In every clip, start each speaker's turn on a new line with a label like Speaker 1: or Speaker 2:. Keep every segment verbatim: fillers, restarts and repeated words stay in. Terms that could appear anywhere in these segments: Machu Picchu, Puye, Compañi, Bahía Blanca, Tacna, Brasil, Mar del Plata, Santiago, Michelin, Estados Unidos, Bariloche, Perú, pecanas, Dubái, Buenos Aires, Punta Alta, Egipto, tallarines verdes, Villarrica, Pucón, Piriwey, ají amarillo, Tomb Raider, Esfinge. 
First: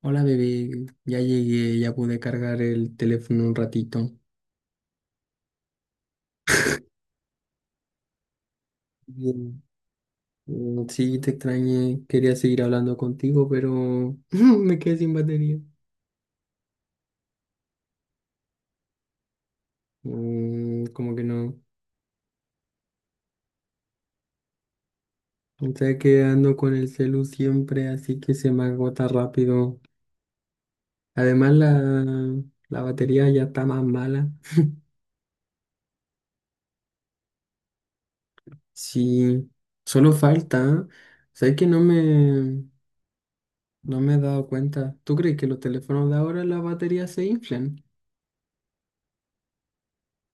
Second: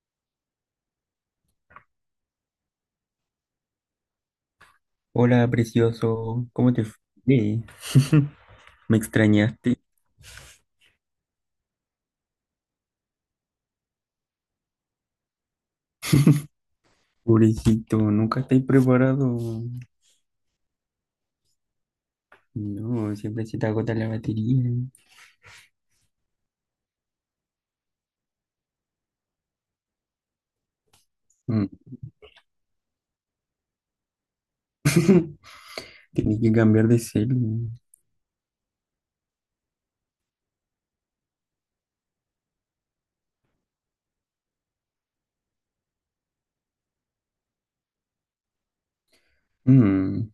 Speaker 1: Hola bebé, ya llegué, ya pude cargar el teléfono un ratito.
Speaker 2: Hola, precioso, ¿cómo te fue? Me
Speaker 1: Bien.
Speaker 2: extrañaste,
Speaker 1: Mm, sí, te extrañé, quería seguir hablando contigo, pero me quedé sin batería.
Speaker 2: pobrecito, nunca estoy preparado.
Speaker 1: Mm, como que no.
Speaker 2: No, siempre se te agota la batería.
Speaker 1: O sea que ando con el celu siempre, así que se me agota rápido. Además
Speaker 2: Mm.
Speaker 1: la, la batería ya está más mala.
Speaker 2: Tienes que cambiar de celu.
Speaker 1: Sí, solo falta. Sabes que no me, no me he dado cuenta. ¿Tú crees que los teléfonos de ahora las baterías se inflan?
Speaker 2: Mm,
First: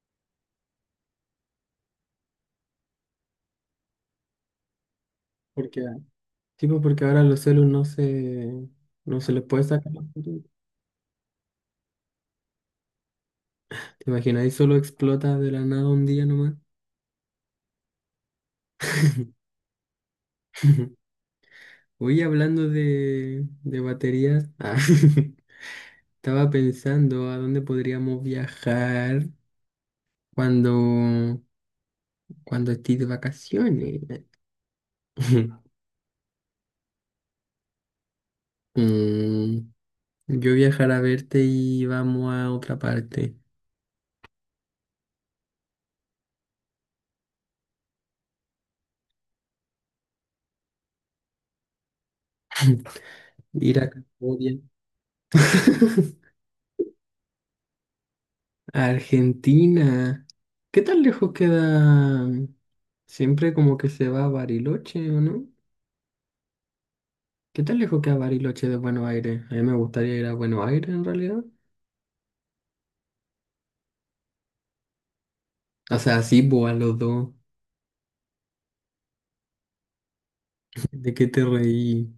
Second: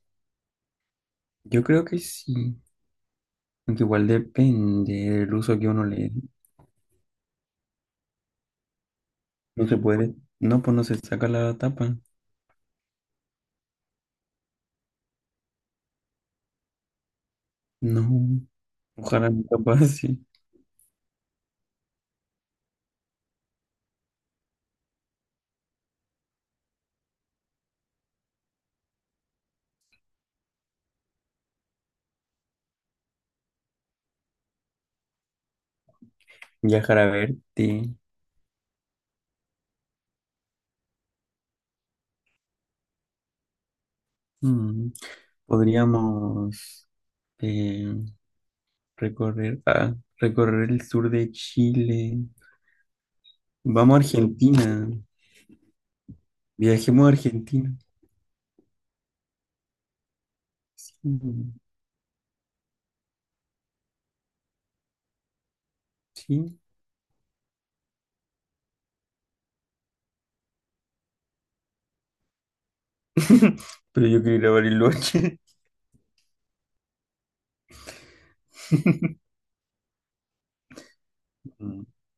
Speaker 2: Yo creo que sí, aunque igual depende del uso que
Speaker 1: Porque
Speaker 2: uno le dé.
Speaker 1: Sí, pues, porque ahora los celus no se, no se les puede
Speaker 2: No se
Speaker 1: sacar la
Speaker 2: puede,
Speaker 1: foto.
Speaker 2: no, pues no se saca la tapa.
Speaker 1: ¿Te imaginas? Ahí solo explota de la nada un día nomás.
Speaker 2: No, ojalá nunca pase.
Speaker 1: Oye, hablando de, de baterías, ah, estaba pensando a dónde podríamos viajar cuando, cuando estés de vacaciones.
Speaker 2: Viajar a verte.
Speaker 1: Mm, yo viajar a verte y vamos a otra parte.
Speaker 2: Mm, Podríamos. eh, Recorrer, ah, recorrer el sur de Chile.
Speaker 1: Ir a
Speaker 2: Vamos a
Speaker 1: Camboya.
Speaker 2: Argentina. Viajemos a Argentina.
Speaker 1: Argentina. ¿Qué tan lejos
Speaker 2: Mm,
Speaker 1: queda? Siempre como que se va a Bariloche, ¿o no?
Speaker 2: sí.
Speaker 1: ¿Qué tan lejos queda Bariloche de Buenos Aires? A mí me gustaría ir a Buenos Aires en realidad.
Speaker 2: Pero yo quiero ir a Bariloche.
Speaker 1: O sea, sí, pues a los dos. ¿De qué te
Speaker 2: Mm,
Speaker 1: reí?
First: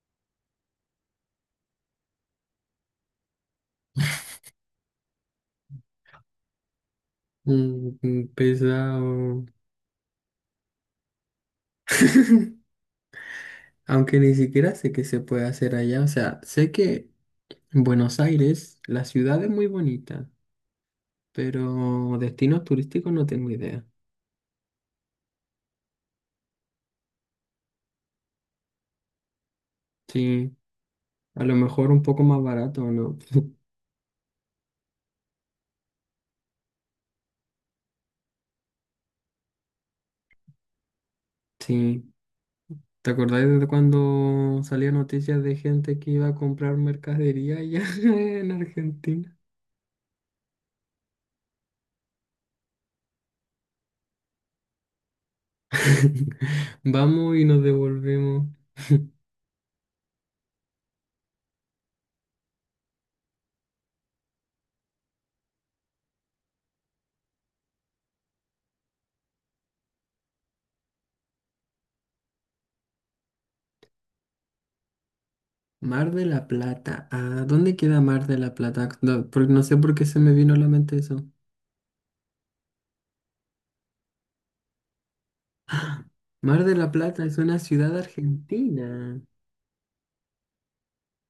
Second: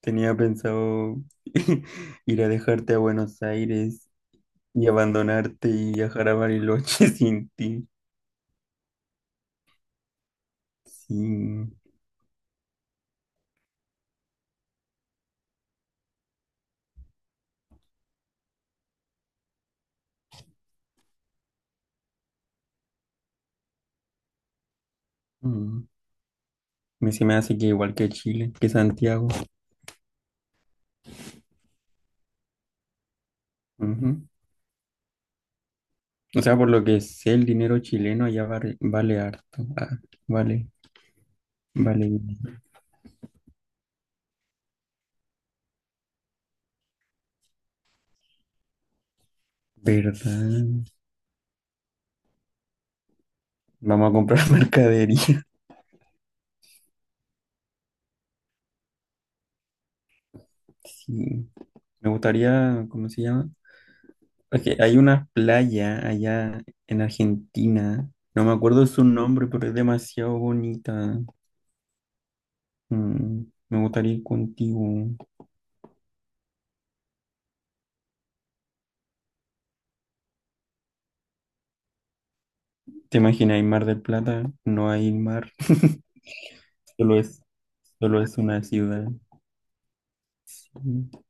Speaker 2: Tenía pensado ir a dejarte a Buenos Aires y abandonarte y viajar a Bariloche sin ti.
Speaker 1: Mm, mm, pesado.
Speaker 2: Sí. Mm,
Speaker 1: Aunque ni siquiera sé qué se puede hacer allá. O sea, sé que Buenos Aires, la ciudad es muy bonita, pero destinos turísticos no tengo idea.
Speaker 2: Me se me hace que igual que Chile, que Santiago.
Speaker 1: Sí, a lo mejor un poco más barato, ¿no?
Speaker 2: Ujú. O sea, por lo que sé, el dinero chileno ya vale, vale harto. Ah, vale, vale.
Speaker 1: Sí. ¿Te acordáis de cuando salía noticias de gente que iba a comprar mercadería allá en Argentina?
Speaker 2: ¿Verdad? Vamos a comprar mercadería.
Speaker 1: Vamos y nos devolvemos.
Speaker 2: Sí. Me gustaría, ¿cómo se llama? Es hay una playa allá en Argentina. No me acuerdo su nombre, pero es demasiado bonita. Mm, Me gustaría ir contigo.
Speaker 1: Mar de la Plata. Ah, ¿dónde queda Mar de la Plata? No, por- no sé por qué se me vino a la mente eso.
Speaker 2: ¿Te imaginas, hay Mar del Plata? No hay mar.
Speaker 1: Mar de la
Speaker 2: Solo
Speaker 1: Plata es
Speaker 2: es,
Speaker 1: una ciudad
Speaker 2: solo es una ciudad.
Speaker 1: argentina.
Speaker 2: Sí.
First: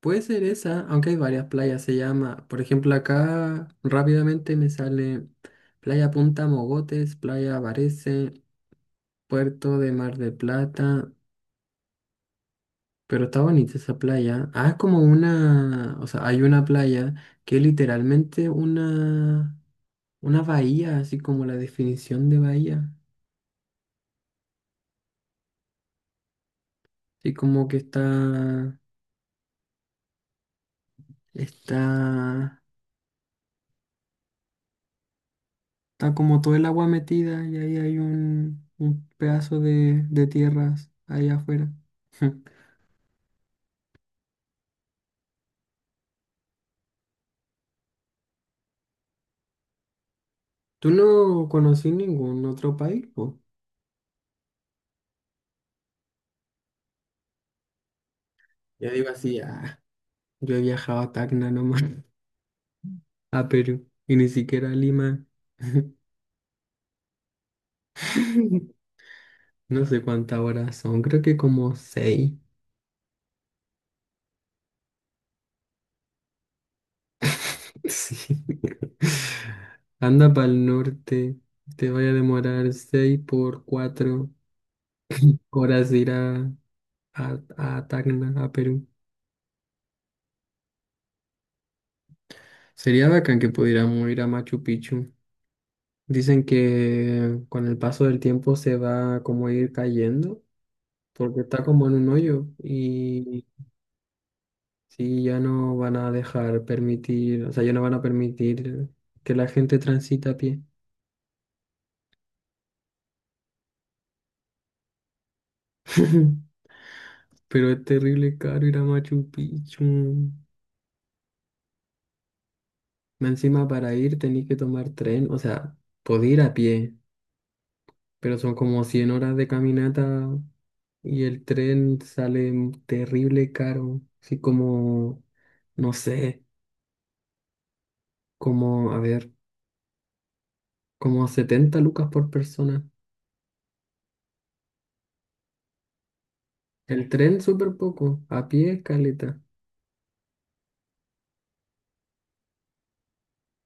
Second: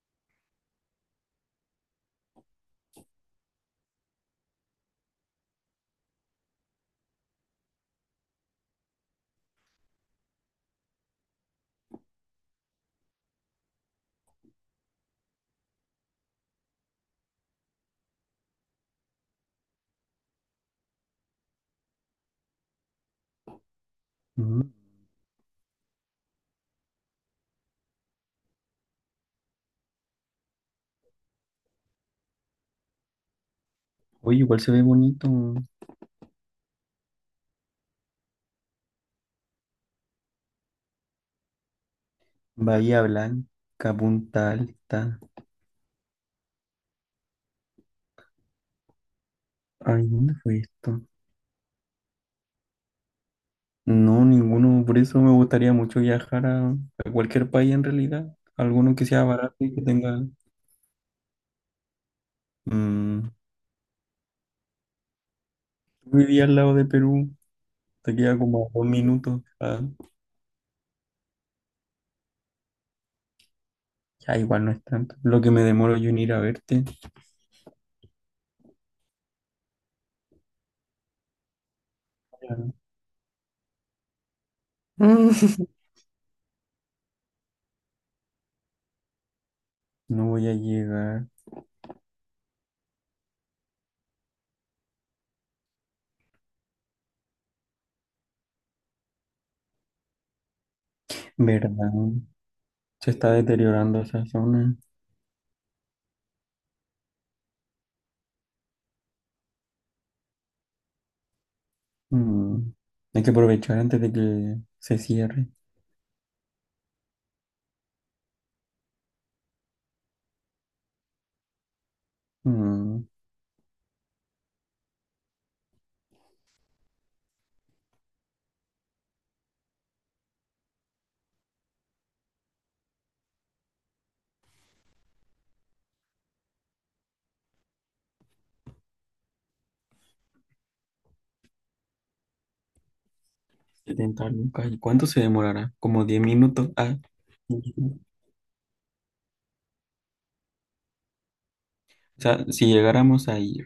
Speaker 1: Puede ser esa, aunque hay varias playas. Se llama, por ejemplo, acá rápidamente me sale Playa Punta Mogotes, Playa Varese, Puerto de Mar de Plata. Pero está bonita esa playa. Ah, es como una, o sea, hay una playa que es literalmente una, una bahía, así como la definición de bahía.
Speaker 2: Mm.
Speaker 1: Así como que está, está,
Speaker 2: Oye, igual se ve bonito.
Speaker 1: está como todo el agua metida y ahí hay un, un pedazo de, de tierras ahí afuera.
Speaker 2: Bahía Blanca, Punta Alta. Ay, ¿dónde fue
Speaker 1: ¿Tú
Speaker 2: esto?
Speaker 1: no conocí ningún otro país? Po?
Speaker 2: No, ninguno. Por eso me gustaría mucho viajar a, a cualquier país en realidad.
Speaker 1: Yo
Speaker 2: Alguno que
Speaker 1: digo
Speaker 2: sea
Speaker 1: así,
Speaker 2: barato y
Speaker 1: ah,
Speaker 2: que tenga...
Speaker 1: yo he viajado a Tacna nomás,
Speaker 2: mm,
Speaker 1: a Perú, y ni siquiera a Lima.
Speaker 2: vivía al lado de Perú. Te queda como dos minutos. ah,
Speaker 1: No sé cuántas horas son, creo que como seis.
Speaker 2: Ya igual no es tanto. Lo que me demoro yo en ir a verte.
Speaker 1: Sí. Anda para el norte, te vaya a demorar
Speaker 2: Ya.
Speaker 1: seis por cuatro
Speaker 2: Mm.
Speaker 1: horas de ir a, a, a Tacna, a Perú.
Speaker 2: No voy a llegar.
Speaker 1: Sería bacán que pudiéramos ir a Machu Picchu. Dicen que con el paso del tiempo se va como a ir cayendo, porque está como
Speaker 2: ¿Verdad?
Speaker 1: en un hoyo
Speaker 2: Se está
Speaker 1: y
Speaker 2: deteriorando esa zona.
Speaker 1: sí, ya no van a dejar permitir, o sea, ya no van a permitir que la gente transita a pie.
Speaker 2: Mm, Hay que aprovechar antes de que se cierre.
Speaker 1: Pero es terrible caro ir a Machu Picchu.
Speaker 2: Mm,
Speaker 1: Más encima para ir tenés que tomar tren, o sea, podés ir a pie, pero son como cien horas de caminata y el tren sale m- terrible caro. Así como, no sé, como, a ver, como setenta lucas por persona.
Speaker 2: setenta lucas. ¿Y cuánto se demorará? Como diez minutos. Ah,
Speaker 1: El tren
Speaker 2: o
Speaker 1: súper poco, a pie caleta.
Speaker 2: sea, si llegáramos ahí.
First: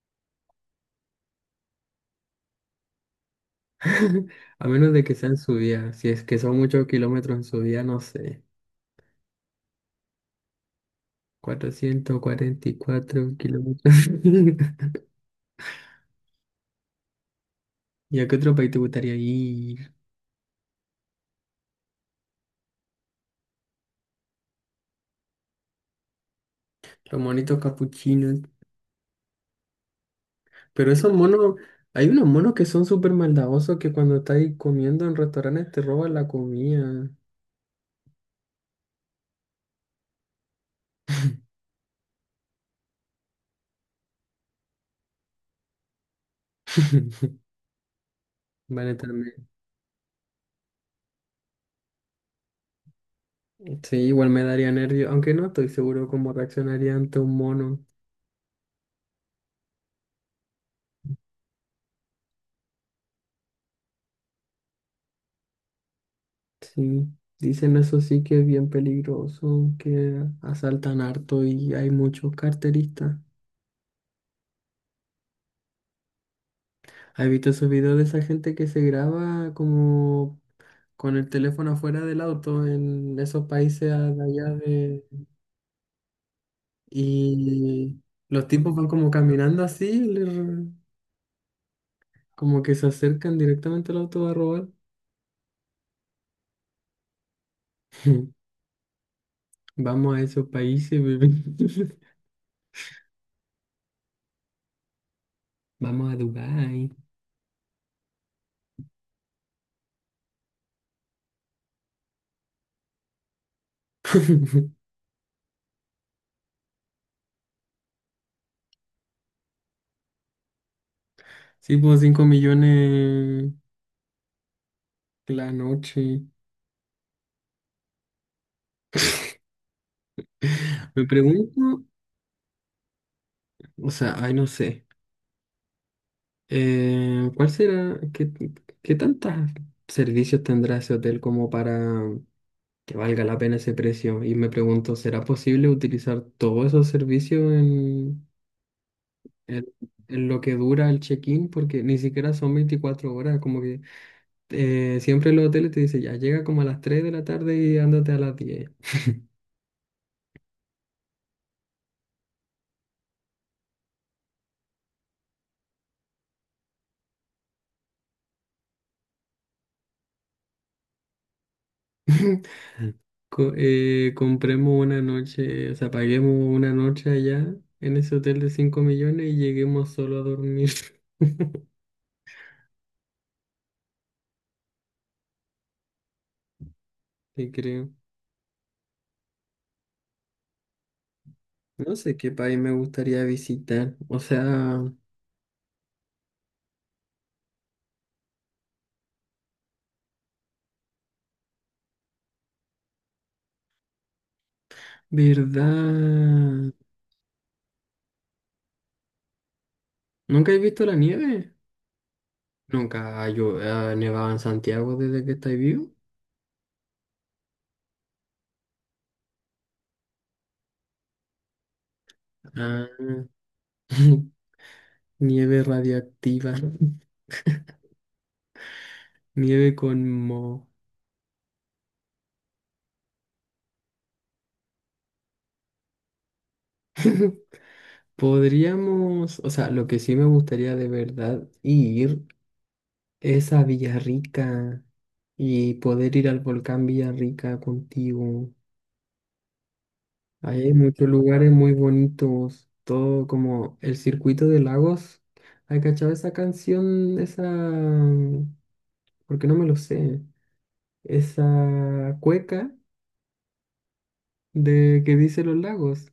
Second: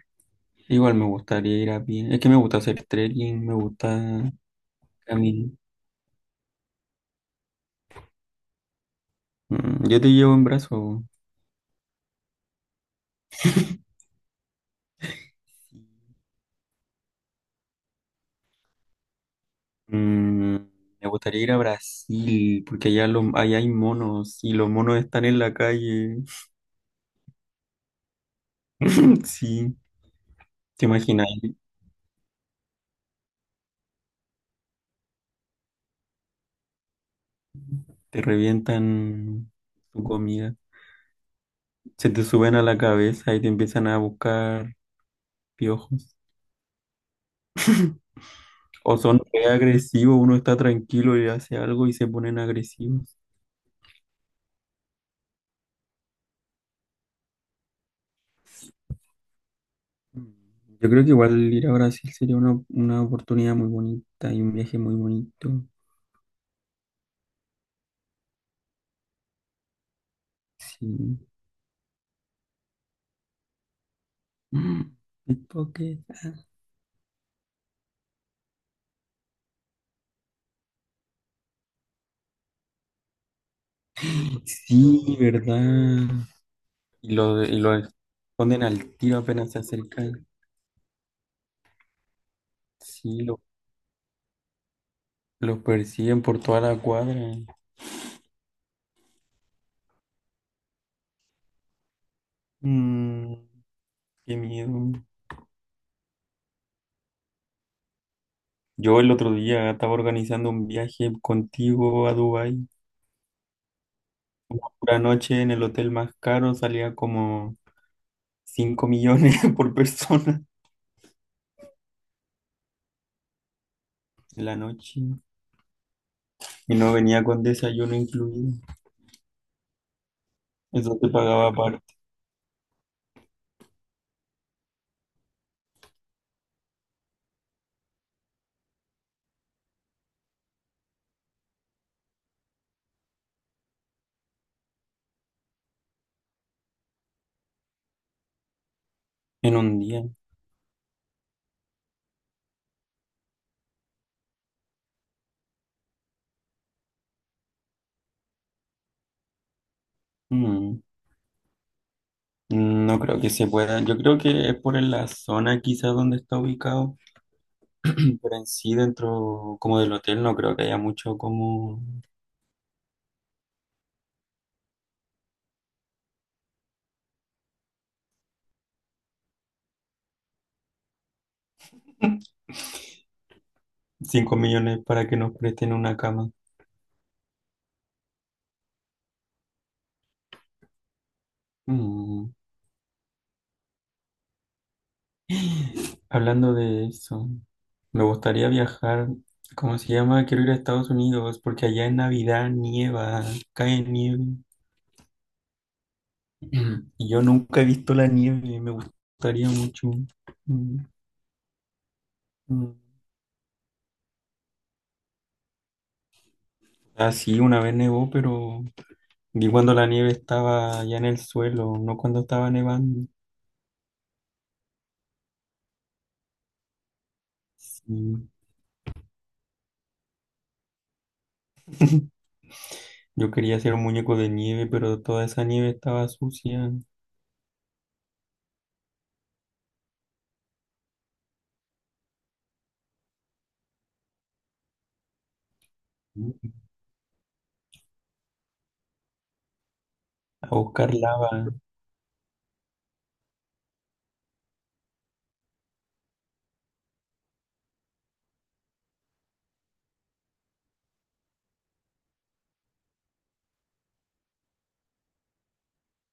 Speaker 2: Igual me gustaría ir a pie. Es que me gusta hacer trekking, me gusta
Speaker 1: A menos de que sea en
Speaker 2: caminar.
Speaker 1: subida, si es que son muchos kilómetros en subida, no sé.
Speaker 2: Mm, yo te llevo en brazo.
Speaker 1: Cuatrocientos cuarenta y cuatro kilómetros. ¿Y a qué otro país te gustaría ir?
Speaker 2: Mm, Me gustaría ir a Brasil, porque allá, lo- allá hay monos y los monos están en la calle.
Speaker 1: Los monitos capuchinos.
Speaker 2: Sí, te
Speaker 1: Pero esos
Speaker 2: imaginas,
Speaker 1: monos, hay unos monos que son súper maldadosos que cuando estáis comiendo en restaurantes te roban la comida.
Speaker 2: te revientan tu comida, se te suben a la cabeza y te empiezan a buscar piojos.
Speaker 1: Vale,
Speaker 2: O son re
Speaker 1: también.
Speaker 2: agresivos, uno está tranquilo y hace algo y se ponen agresivos.
Speaker 1: Sí, igual me daría nervio, aunque no estoy seguro cómo reaccionaría ante un mono.
Speaker 2: Mm, Yo creo que igual ir a Brasil sería una, una oportunidad muy bonita y un viaje muy bonito.
Speaker 1: Sí, dicen eso sí que es bien peligroso, que asaltan
Speaker 2: Sí.
Speaker 1: harto y hay muchos carteristas.
Speaker 2: Mm, pickpocket. Ah,
Speaker 1: ¿Has visto esos videos de esa gente que se graba como con el teléfono afuera del auto en esos países a- de allá de...
Speaker 2: sí, ¿verdad? Y lo, de- y lo
Speaker 1: Y los
Speaker 2: esconden
Speaker 1: tipos van
Speaker 2: al
Speaker 1: como
Speaker 2: tiro apenas se
Speaker 1: caminando así,
Speaker 2: acercan.
Speaker 1: le- como que se
Speaker 2: Sí,
Speaker 1: acercan
Speaker 2: lo,
Speaker 1: directamente al auto a robar.
Speaker 2: lo persiguen por toda la cuadra.
Speaker 1: Vamos a esos países, bebé.
Speaker 2: Mm, qué miedo.
Speaker 1: Vamos a Dubái.
Speaker 2: Yo el otro día estaba organizando un viaje contigo a Dubái. Una noche en el hotel más caro salía como cinco millones por persona
Speaker 1: Sí, pues cinco millones
Speaker 2: la noche.
Speaker 1: la noche.
Speaker 2: Y no venía con desayuno incluido. Eso
Speaker 1: Me
Speaker 2: te pagaba
Speaker 1: pregunto,
Speaker 2: aparte
Speaker 1: o sea, ay, no sé. Eh, ¿cuál será? ¿Qué, qué tantos servicios tendrá ese hotel como para que valga la pena ese precio. Y me pregunto, ¿será posible utilizar todos esos servicios en,
Speaker 2: en
Speaker 1: en,
Speaker 2: un día.
Speaker 1: en lo que dura el check-in? Porque ni siquiera son veinticuatro horas, como que eh, siempre en los hoteles te dice, ya llega como a las tres de la tarde y ándate a las diez.
Speaker 2: Mm, No creo que se pueda. Yo creo que es por la zona quizás donde está ubicado. Pero en sí, dentro como del hotel, no creo que haya mucho como
Speaker 1: Co- eh, compremos una noche, o sea, paguemos una noche allá en ese hotel de cinco millones y lleguemos solo a dormir.
Speaker 2: cinco millones para que nos presten una cama.
Speaker 1: Sí, creo. No sé qué
Speaker 2: Mm,
Speaker 1: país me gustaría visitar. O sea,
Speaker 2: Hablando de eso, me gustaría viajar. ¿Cómo se llama? Quiero ir a Estados Unidos porque allá en Navidad nieva, cae nieve.
Speaker 1: ¿verdad?
Speaker 2: Mm. Y Yo nunca he visto la nieve, me gustaría mucho.
Speaker 1: ¿Nunca has
Speaker 2: Mm,
Speaker 1: visto la nieve?
Speaker 2: mm.
Speaker 1: ¿Nunca ha llo- ha nevado en Santiago desde que estáis vivo?
Speaker 2: Ah, sí, una vez nevó, pero vi cuando la nieve estaba ya en el suelo, no cuando estaba
Speaker 1: Ah,
Speaker 2: nevando.
Speaker 1: nieve radiactiva,
Speaker 2: Sí.
Speaker 1: nieve con moho.
Speaker 2: Yo quería hacer un muñeco de nieve, pero toda esa nieve estaba sucia.
Speaker 1: Podríamos, o sea, lo que sí me gustaría de verdad ir es a Villarrica y poder ir al volcán Villarrica contigo.
Speaker 2: A
Speaker 1: Ahí hay
Speaker 2: buscar
Speaker 1: muchos
Speaker 2: lava.
Speaker 1: lugares muy bonitos, todo como el circuito de lagos. ¿Hay cachado esa canción, esa porque no me lo sé. Esa cueca de que dice los lagos,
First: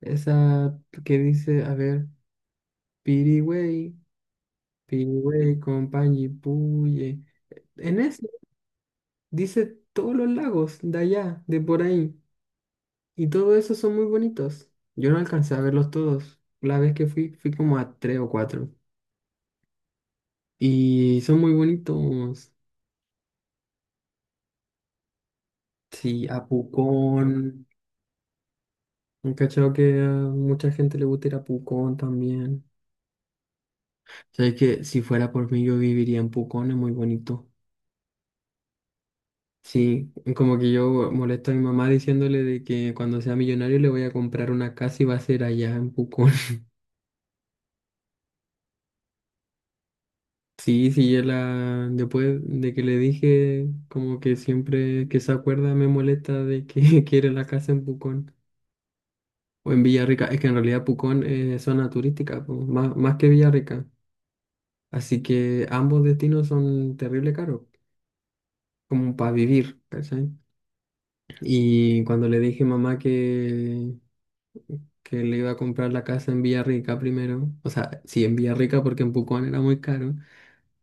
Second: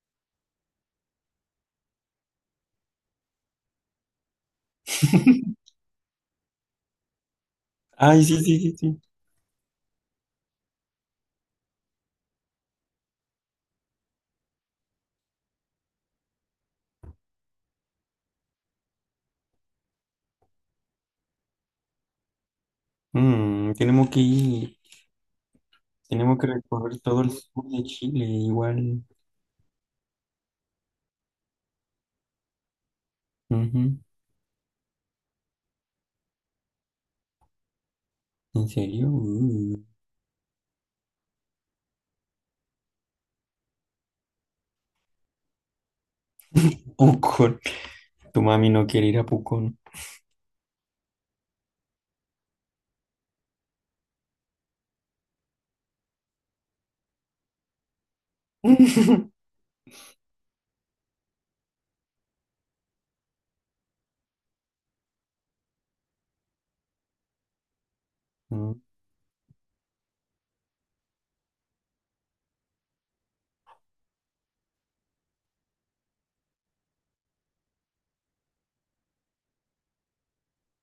Speaker 1: esa que dice, a ver, Piriwey, Piriwey, Compañi, Puye. En
Speaker 2: Ay,
Speaker 1: eso
Speaker 2: sí, sí, sí, sí.
Speaker 1: dice todos los lagos de allá, de por ahí, y todos esos son muy bonitos. Yo no alcancé a verlos todos. La vez que fui, fui como a tres o cuatro. Y son muy bonitos.
Speaker 2: Mm, tenemos que ir,
Speaker 1: Sí,
Speaker 2: tenemos
Speaker 1: a
Speaker 2: que recorrer todo el
Speaker 1: Pucón.
Speaker 2: sur de Chile, igual.
Speaker 1: He cachado que a mucha gente le gusta ir a Pucón también.
Speaker 2: Ujú.
Speaker 1: Sabes que si fuera por mí yo viviría en Pucón, es muy bonito.
Speaker 2: ¿En serio? Uh,
Speaker 1: Sí, como que yo molesto a mi mamá diciéndole de que cuando sea millonario le voy a comprar una casa y va a ser allá en Pucón.
Speaker 2: Pucón. Tu mami no quiere ir a Pucón.
Speaker 1: Sí, sí, yo la. Después de que le dije, como que siempre que se acuerda me molesta de que quiere la casa en Pucón. O en Villarrica, es que en realidad Pucón es zona turística, po, más, más que Villarrica. Así que ambos destinos son terrible caros,
Speaker 2: Mm,
Speaker 1: como para vivir, ¿cachai? Y cuando le dije a mamá que, que le iba a comprar la casa en Villarrica primero, o sea, sí, en Villarrica porque en Pucón era muy caro,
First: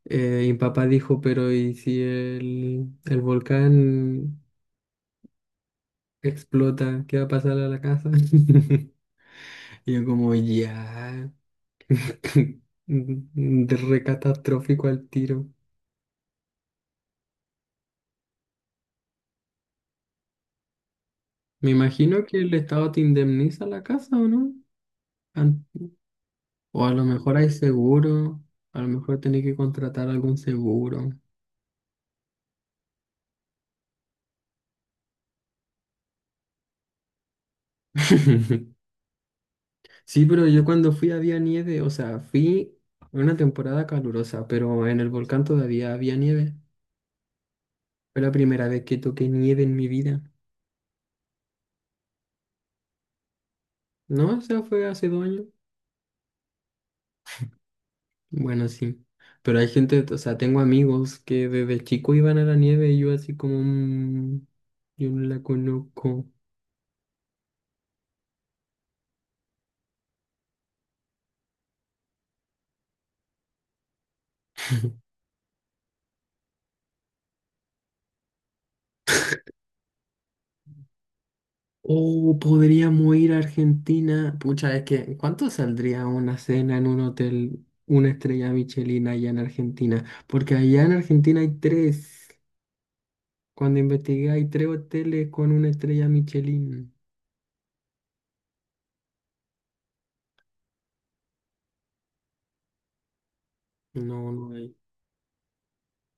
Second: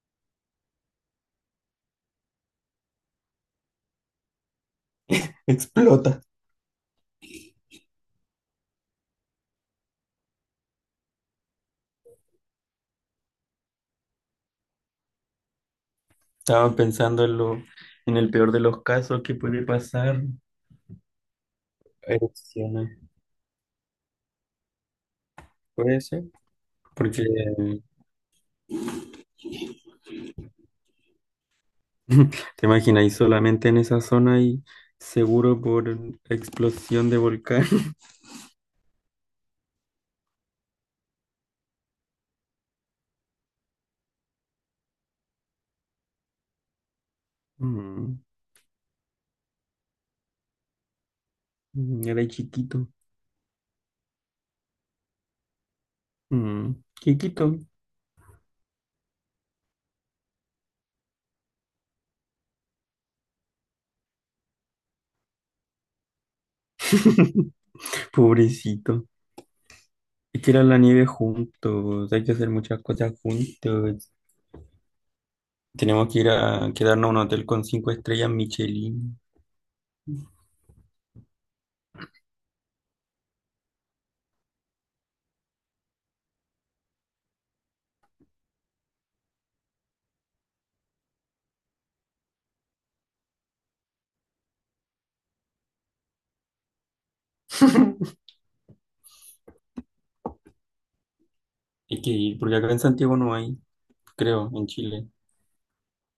Speaker 1: eh, y papá dijo, pero ¿y si el, el volcán
Speaker 2: explota.
Speaker 1: explota? ¿Qué va a pasar a la casa? Y yo como, ya, de re catastrófico al tiro.
Speaker 2: Estaba pensando en lo, en el peor de los casos que puede pasar.
Speaker 1: Me imagino que el
Speaker 2: Erupciones.
Speaker 1: Estado te indemniza la casa, ¿o no? An-
Speaker 2: Puede ser.
Speaker 1: O a lo
Speaker 2: Porque
Speaker 1: mejor hay
Speaker 2: eh,
Speaker 1: seguro, a lo mejor tenés que contratar algún seguro.
Speaker 2: te imaginas, solamente en esa zona y seguro por explosión de volcán.
Speaker 1: Sí, pero yo cuando fui había nieve, o sea, fui en una temporada calurosa, pero en el volcán todavía había nieve.
Speaker 2: Mm,
Speaker 1: Fue la primera vez que toqué nieve en mi vida.
Speaker 2: mm, era chiquito.
Speaker 1: No, o sea, fue hace dos años.
Speaker 2: Mm, chiquito.
Speaker 1: Bueno, sí. Pero hay gente, o sea, tengo amigos que desde chico iban a la nieve y yo así como, "Mm, yo no la conozco".
Speaker 2: Pobrecito. Es que era la nieve juntos. Hay que hacer muchas cosas juntos. Tenemos que ir a quedarnos a un hotel con cinco estrellas Michelin.
Speaker 1: O podríamos ir a Argentina. Pucha, es que ¿cuánto saldría una cena en un hotel, una estrella Michelin allá en Argentina? Porque allá en Argentina hay tres. Cuando investigué hay tres hoteles con una estrella Michelin.
Speaker 2: Hay que ir, porque acá en Santiago no hay,
Speaker 1: No,
Speaker 2: creo,
Speaker 1: no
Speaker 2: en
Speaker 1: hay.
Speaker 2: Chile.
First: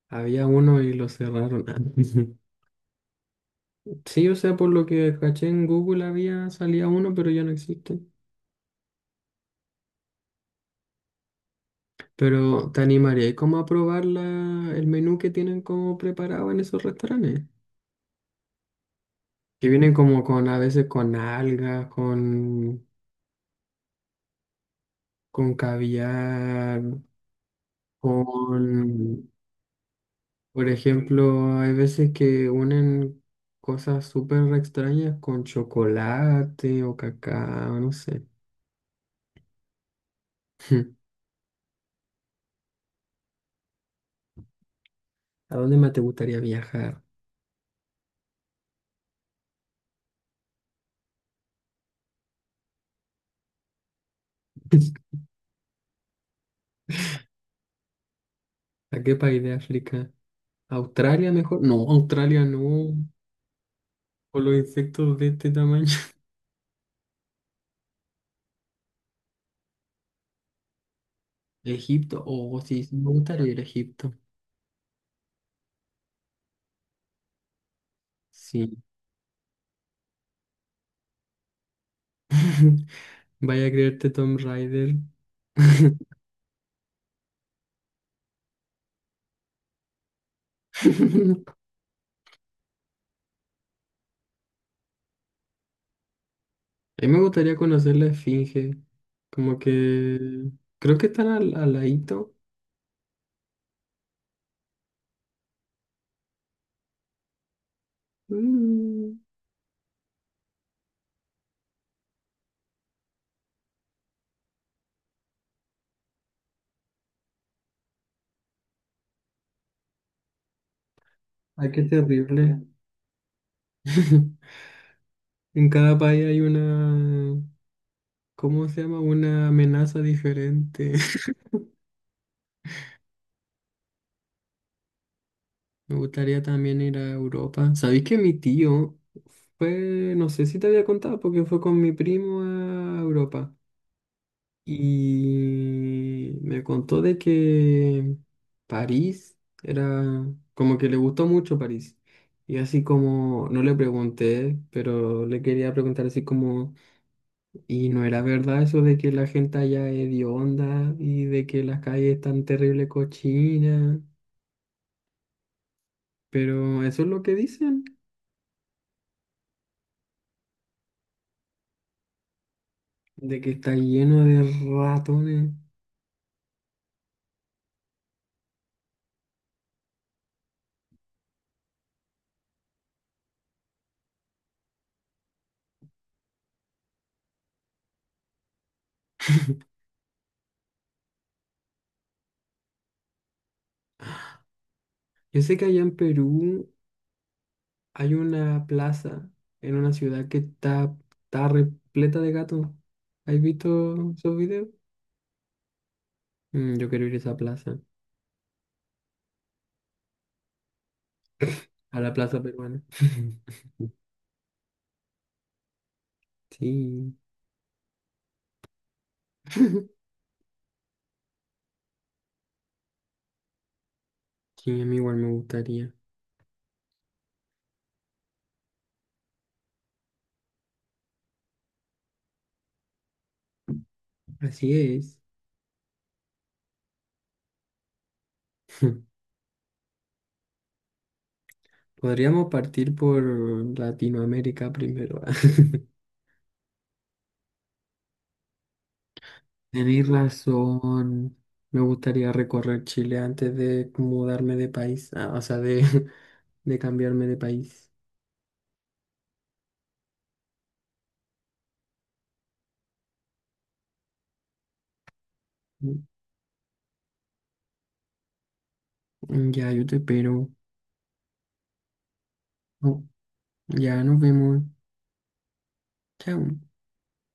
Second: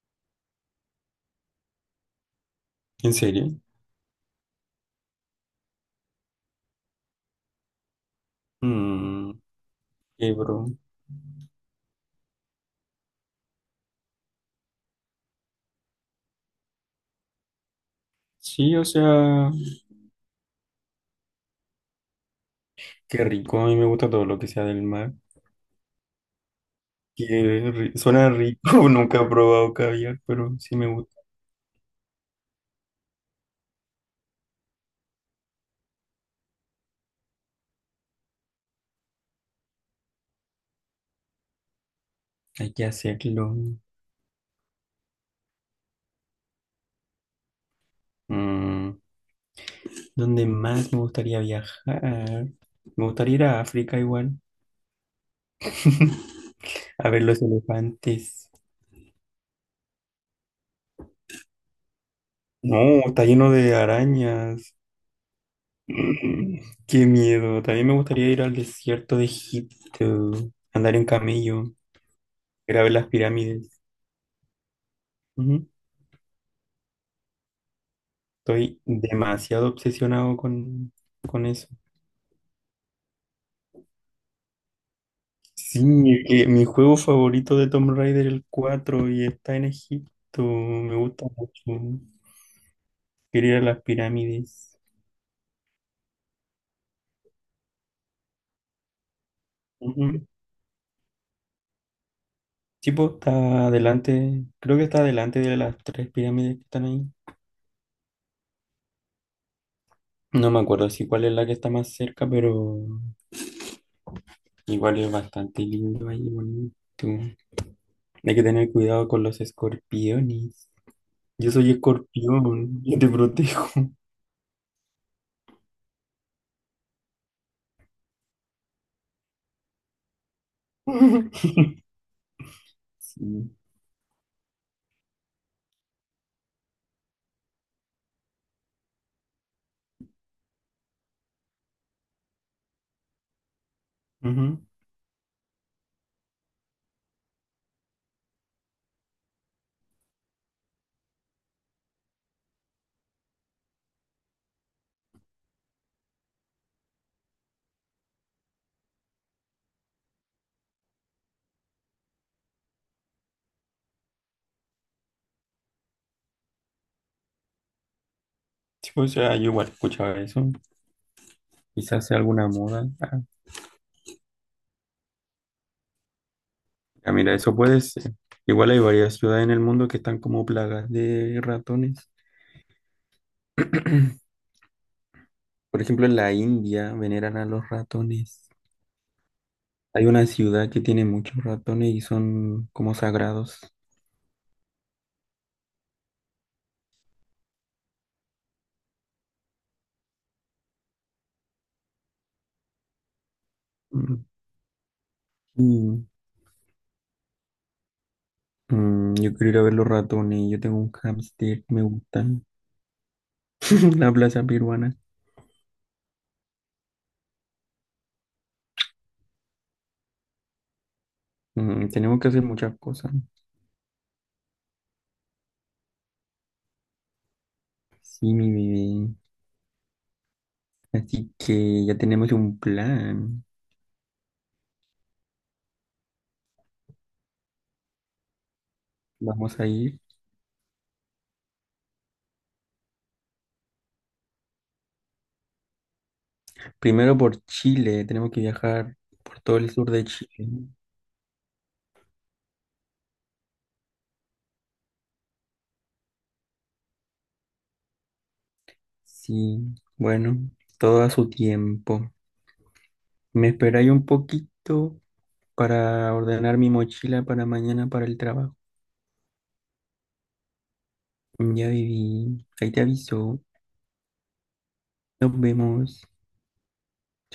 Speaker 1: Había uno y lo cerraron.
Speaker 2: ¿En serio?
Speaker 1: Sí, o sea, por lo que caché en Google había, salía uno, pero ya no existe.
Speaker 2: Mmm, qué bro.
Speaker 1: Pero te animaría ¿y cómo a probar la- el menú que tienen como preparado en esos restaurantes?
Speaker 2: Sí, o sea,
Speaker 1: Que vienen como con, a veces con algas, con,
Speaker 2: qué rico. A mí me gusta todo lo que sea del mar.
Speaker 1: con caviar,
Speaker 2: Qué ri- Suena rico. Nunca he
Speaker 1: con,
Speaker 2: probado caviar, pero
Speaker 1: por
Speaker 2: sí me gusta.
Speaker 1: ejemplo, hay veces que unen cosas súper extrañas con chocolate o cacao, no sé.
Speaker 2: Hay que hacerlo.
Speaker 1: ¿A dónde más te gustaría viajar?
Speaker 2: Mm, ¿dónde más me gustaría viajar? Me gustaría ir a África igual, a ver los elefantes.
Speaker 1: ¿A qué país de África? ¿Australia mejor? No, Australia no.
Speaker 2: No, está lleno de
Speaker 1: Por los
Speaker 2: arañas.
Speaker 1: insectos de este tamaño.
Speaker 2: Mm, qué miedo. También me gustaría ir al desierto de Egipto, andar en camello,
Speaker 1: Egipto. Oh,
Speaker 2: ir a
Speaker 1: sí,
Speaker 2: ver
Speaker 1: sí,
Speaker 2: las
Speaker 1: me gustaría ir a
Speaker 2: pirámides.
Speaker 1: Egipto.
Speaker 2: Ujú.
Speaker 1: Sí.
Speaker 2: Estoy demasiado obsesionado con, con eso.
Speaker 1: Vaya a creerte Tom Raider.
Speaker 2: Sí, es que mi juego favorito de Tomb Raider el cuatro y está en Egipto.
Speaker 1: A
Speaker 2: Me gusta mucho. Quiero ir a las pirámides.
Speaker 1: mí me gustaría conocer la Esfinge. Como
Speaker 2: Ujú.
Speaker 1: que creo que están al, al ladito.
Speaker 2: Sí, pues, está adelante. Creo que está adelante de las tres pirámides que están ahí.
Speaker 1: Mm,
Speaker 2: No me acuerdo si cuál es la que está más cerca, pero igual es bastante lindo ahí, bonito. Hay que tener cuidado con los escorpiones. Yo
Speaker 1: ay,
Speaker 2: soy
Speaker 1: qué terrible.
Speaker 2: escorpión, yo te protejo.
Speaker 1: En cada país hay una, ¿cómo se llama? Una amenaza diferente.
Speaker 2: Sí.
Speaker 1: Me gustaría también ir a Europa. ¿Sabéis que mi tío fue, no sé si te había contado, porque fue con mi primo a Europa?
Speaker 2: Ujú.
Speaker 1: Y me contó de que París era como que le gustó mucho París. Y así como, no le pregunté, pero le quería preguntar así como, ¿y no era verdad eso de que la gente allá es hedionda y de que las calles están terrible cochinas? Pero eso es lo que dicen,
Speaker 2: Sí, o sea, yo igual escuchaba eso. Quizás sea alguna moda. Ah,
Speaker 1: de que está lleno de ratones.
Speaker 2: ya mira, eso puede ser. Igual hay varias ciudades en el mundo que están como plagas de ratones. Por ejemplo, en la India veneran a los ratones. Hay una ciudad que tiene muchos ratones y son como sagrados.
Speaker 1: Yo sé que allá en Perú hay una plaza en una ciudad que está, está repleta de gatos. ¿Has visto
Speaker 2: Mm.
Speaker 1: esos videos?
Speaker 2: Y
Speaker 1: Mm, yo quiero ir a esa plaza,
Speaker 2: Mm, yo quiero ir a ver los ratones. Yo tengo un hámster, me
Speaker 1: a la plaza
Speaker 2: gustan.
Speaker 1: peruana.
Speaker 2: La plaza peruana.
Speaker 1: Sí,
Speaker 2: Mm, tenemos que hacer muchas cosas.
Speaker 1: sí, a mí igual me gustaría.
Speaker 2: Sí, mi bebé. Así que ya tenemos un plan.
Speaker 1: Así es.
Speaker 2: Vamos a ir
Speaker 1: Podríamos partir por Latinoamérica primero.
Speaker 2: primero por Chile. Tenemos que viajar por todo el sur de
Speaker 1: Tenéis
Speaker 2: Chile.
Speaker 1: razón. Me gustaría recorrer Chile antes de mudarme de país, ah, o sea, de, de cambiarme de país.
Speaker 2: Sí, bueno, todo a su tiempo. Me esperáis un poquito
Speaker 1: Mm,
Speaker 2: para ordenar mi mochila para mañana para el trabajo.
Speaker 1: ya, yo te espero.
Speaker 2: Ya viví. Ahí te
Speaker 1: Oh,
Speaker 2: aviso.
Speaker 1: ya nos vemos.
Speaker 2: Nos vemos.
Speaker 1: Chao.
Speaker 2: Chao.